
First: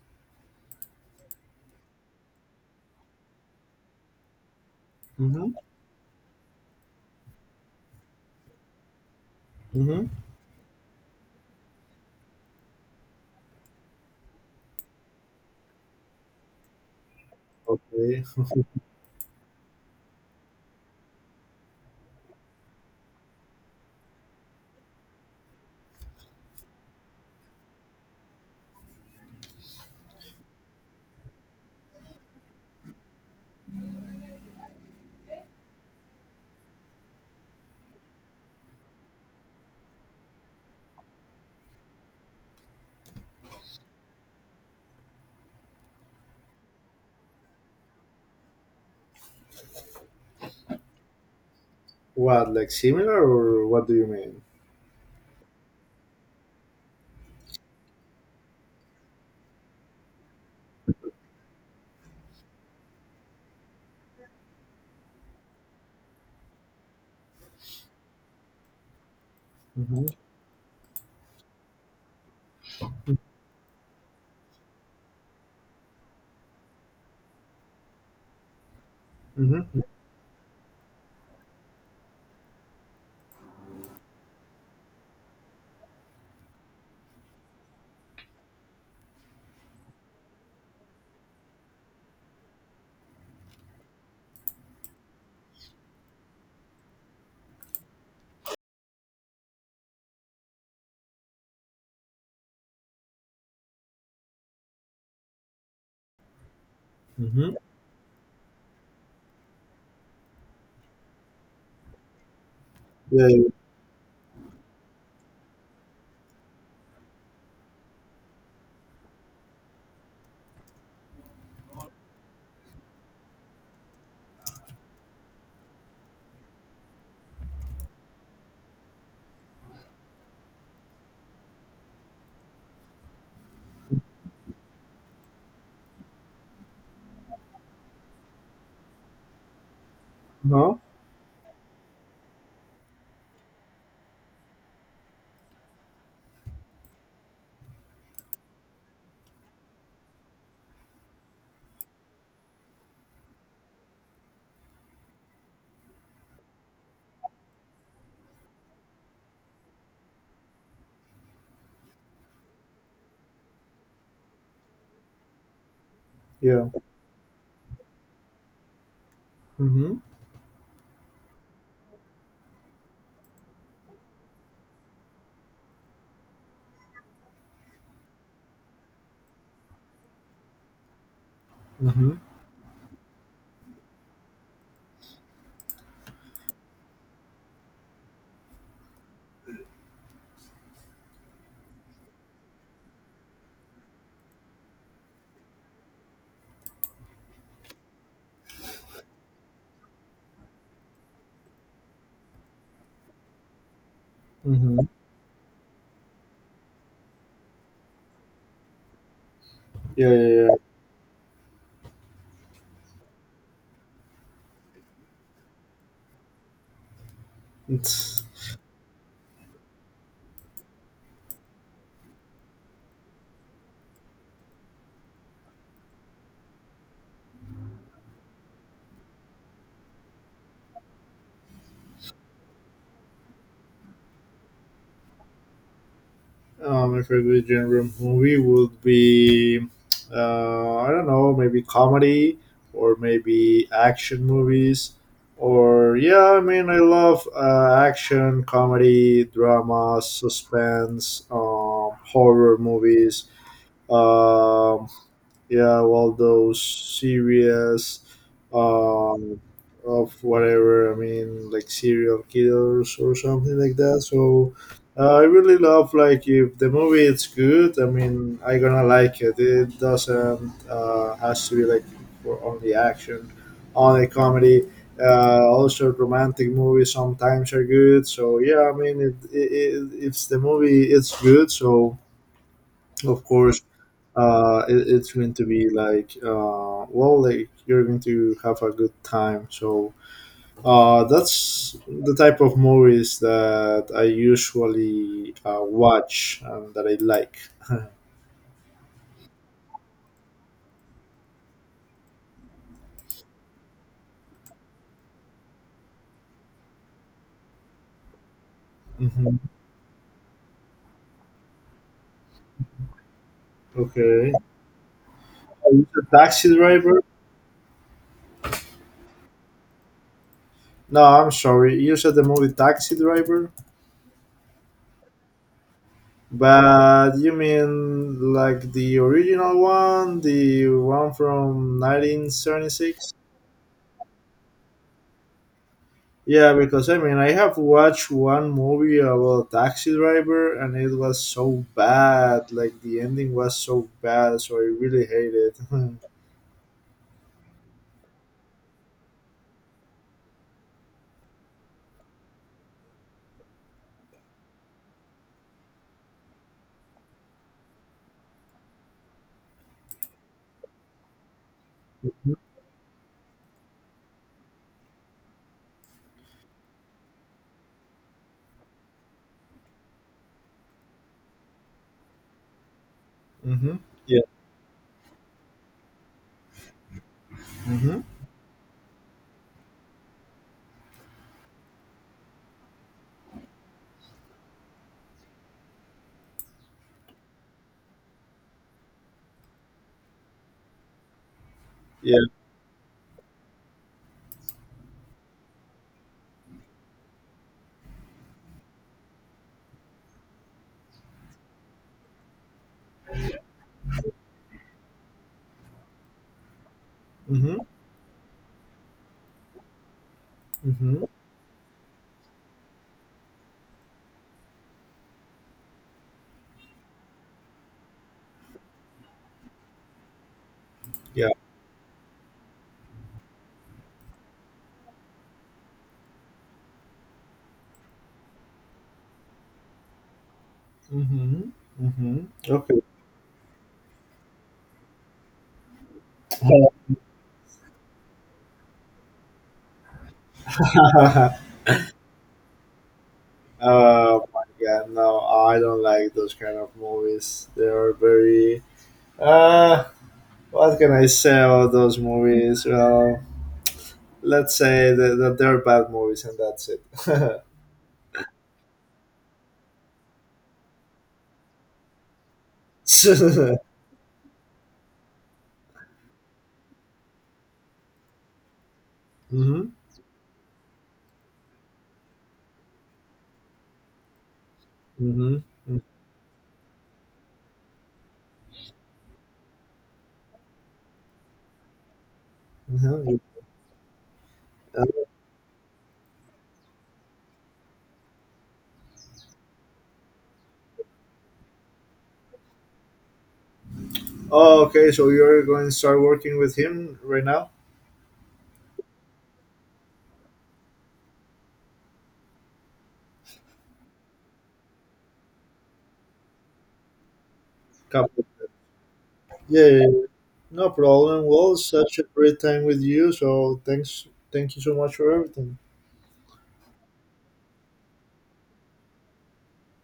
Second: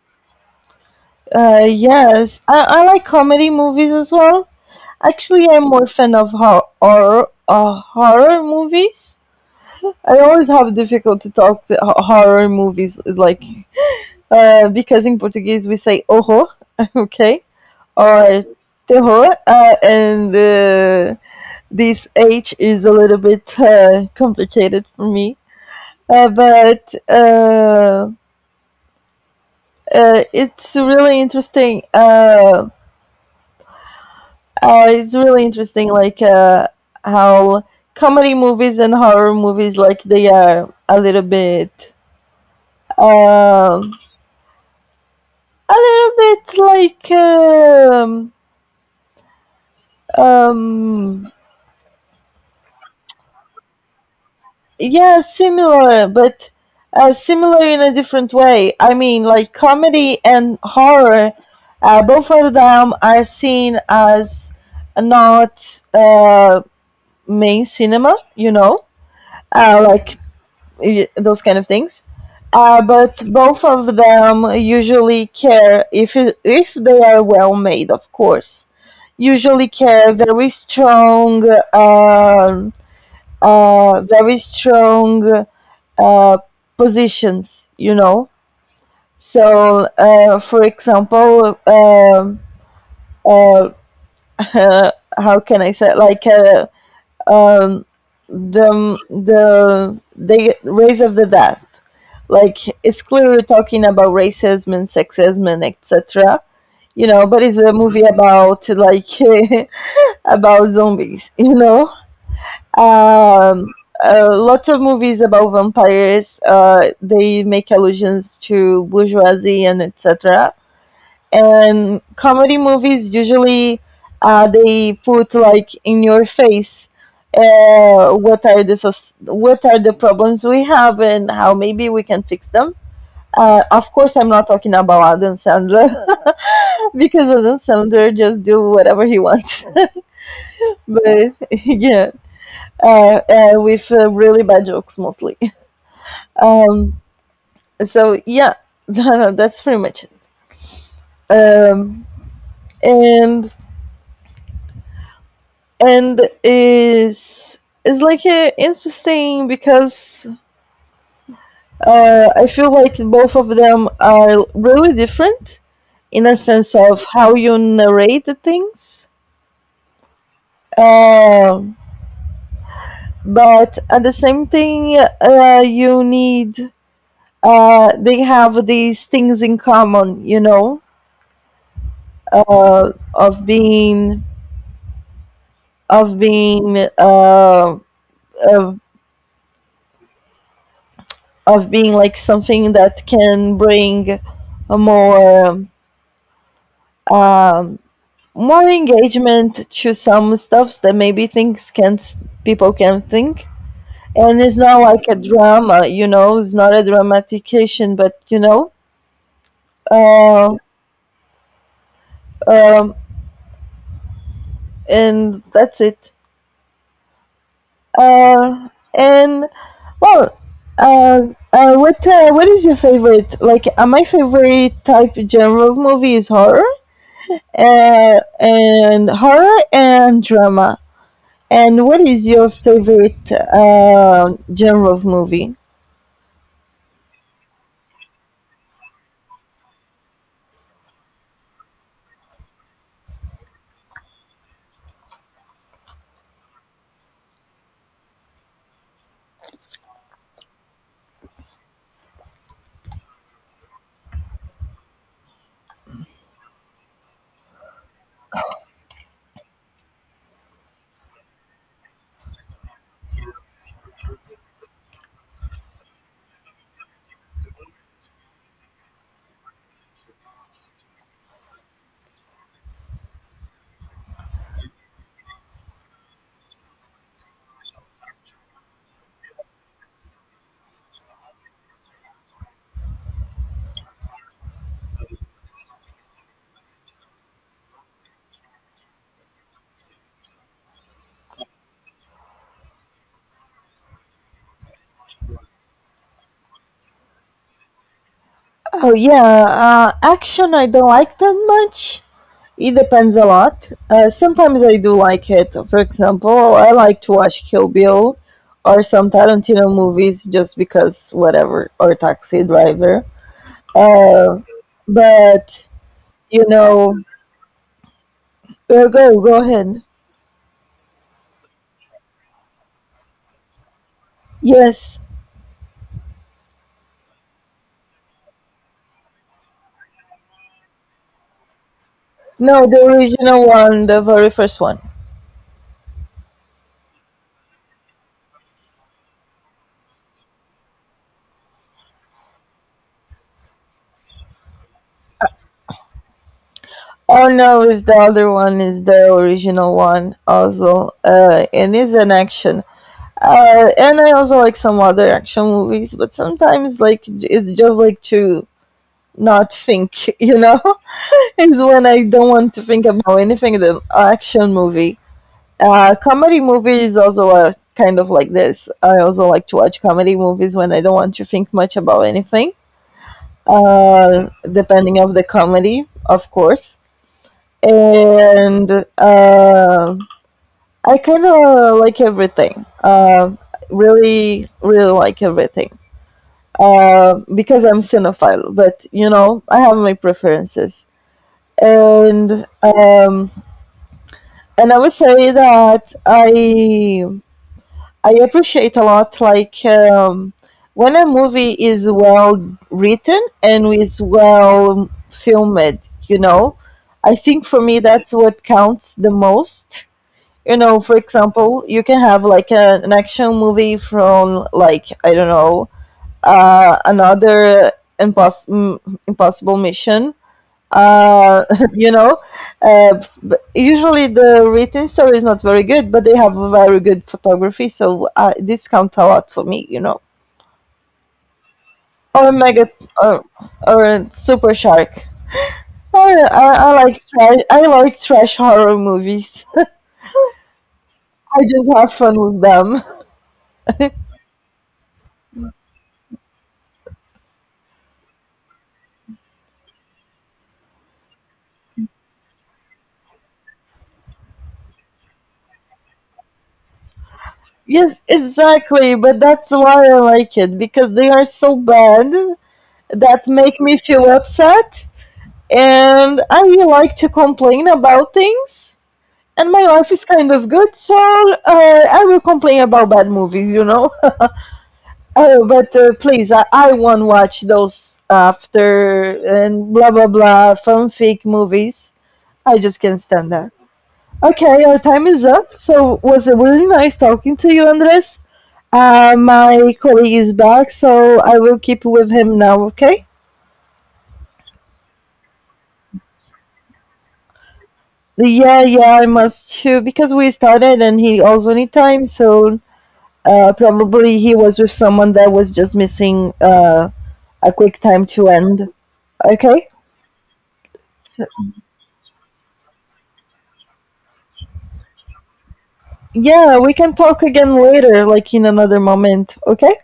B: Yes, I like comedy movies as well. Actually,
A: Mm-hmm.
B: I'm more fan of horror movies.
A: Mm-hmm.
B: I always have difficult to talk the horror movies is like, because in Portuguese we say ojo, okay,
A: Okay,
B: or terror, and, this H is a little bit, complicated for me. But, it's really interesting. It's really interesting, like, how comedy movies and horror movies, like, they are um, a little bit like, um,
A: what like similar or what do you mean?
B: yeah, similar, but, similar in a different way. I mean, like comedy and horror, both of them are seen as not, main cinema, you know.
A: Mm-hmm.
B: Like, those kind of things, but both of them usually care if if they are well made, of course, usually
A: Mm-hmm.
B: care very strong, uh, very strong, uh, positions, you know. So, for example, uh, how can I say? Like, um, the race of the death. Like, it's clearly talking about racism and sexism and etc. You know, but
A: Mm-hmm.
B: it's a movie about, like, about zombies.
A: Yeah. Yeah.
B: Um, Lots of movies about vampires. They make allusions to bourgeoisie and etc. And comedy movies usually, they put like in your face, what are the what are the problems we have and how maybe we can fix them. Of course, I'm not talking about Adam Sandler because Adam Sandler just do whatever he wants.
A: Uh-huh.
B: But, yeah, with, really bad jokes, mostly. Um, so yeah, that's pretty much it. Um, and and is is like, interesting because, I feel like both of them are really different in a
A: Yeah.
B: sense of how you narrate the things.
A: Mm-hmm.
B: Um, but at the same thing, you need they have these things in common, you know,
A: Mm-hmm.
B: of being, of being uh, of, of being like something that can bring a more, um, more engagement to some stuffs that maybe things can people can think, and it's
A: Mm-hmm.
B: not like a drama, you know, it's not a dramatication, but you know
A: Yeah. Yeah, yeah.
B: uh, um, and that's it.
A: It's-
B: Uh, and well, uh, what, what is your favorite? Like, my favorite type genre of movie is horror, and horror and drama. And what is your favorite, genre of movie?
A: My favorite genre of movie would be, I don't know, maybe comedy or maybe action movies. Or, yeah, I mean, I love action, comedy, drama, suspense, horror movies, um yeah, well, those serious um of whatever, I mean, like serial killers or something like that. So I really love like if the movie it's good, I mean, I gonna like it doesn't has to be like for only action, only comedy. Also romantic movies sometimes are good. So yeah, I mean, it if the movie it's good, so of course it's going to be like well, like you're going to have a good time. So that's the type of movies that I usually watch and that I like.
B: Oh yeah, action I don't like that much. It depends a lot. Sometimes I do like it. For example, I like to watch Kill Bill or some
A: Mhm.
B: Tarantino movies just because whatever, or Taxi Driver.
A: Okay.
B: Uh, but
A: You said
B: you
A: Taxi
B: know,
A: Driver.
B: go ahead.
A: No I'm sorry, you said the movie Taxi Driver,
B: Yes,
A: but you mean like the original one, the one from
B: no, the
A: 1976?
B: original one, the very first one.
A: Yeah, because I mean, I have watched one movie about Taxi Driver, and it was so bad. Like the ending was so bad, so I really hate it. mm-hmm.
B: Oh no, is the other one, is the original one also, and it's an action. And I also like some other action movies, but sometimes like it's just like to not think, you know. It's when I don't want to think about anything. The action movie, comedy movies also are kind of like this. I also like to watch comedy movies when I don't want to think much about anything.
A: Yeah.
B: Depending of the comedy, of course,
A: Mm-hmm.
B: and, I kind of like everything. Really, really like everything. Because I'm cinephile. But you know, I have my preferences,
A: Yeah.
B: and, and I would say that I appreciate a lot like, when a movie is well written and is well filmed. You know, I think
A: Mm-hmm.
B: for me that's what counts the most. You know, for
A: Mm-hmm.
B: example, you can have like an action movie from, like, I don't know, another impos- m- impossible mission.
A: Yeah.
B: Uh, you know, uh, s- usually the written story is not very good, but they have a very good photography, so, this counts a lot for me. You know,
A: Mm-hmm. Mm-hmm.
B: or mega,
A: Okay.
B: or, or super shark. Or, I like trash, I like trash horror movies. I just have fun with them.
A: oh my god, no, I don't like those kind of movies. They are very. Uh, what can I say about those movies? Well, let's say that they're bad movies, and that's it.
B: Yes, exactly, but that's why I like it, because they are so bad that
A: mm-hmm.
B: make me feel upset, and I really like to complain about things. And my life is kind of good, so, I will complain about bad movies, you know.
A: Mm-hmm.
B: Oh, but, please, I won't watch those after and blah blah blah fanfic movies. I just can't
A: Mhm.
B: stand that. Okay, our
A: Uh,
B: time is up. So was it really nice talking to you, Andres? My colleague is back, so I will keep with him now. Okay.
A: Oh, okay. So you're going to start working with him right now?
B: Yeah, yeah, I must too because we started and he also need time. So, probably he was with someone that was just missing, a quick time
A: Couple.
B: to end.
A: Yeah,
B: Okay.
A: yeah, yeah. No problem.
B: So-
A: Well, such a great time with you. So thank you so much for everything.
B: yeah, we can talk again later, like in another moment. Okay.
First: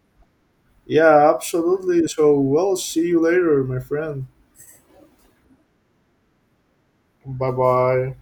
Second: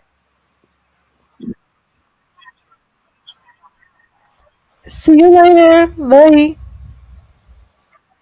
A: Yeah, absolutely. So we'll see you later, my friend.
B: See you later. Bye.
A: Bye bye.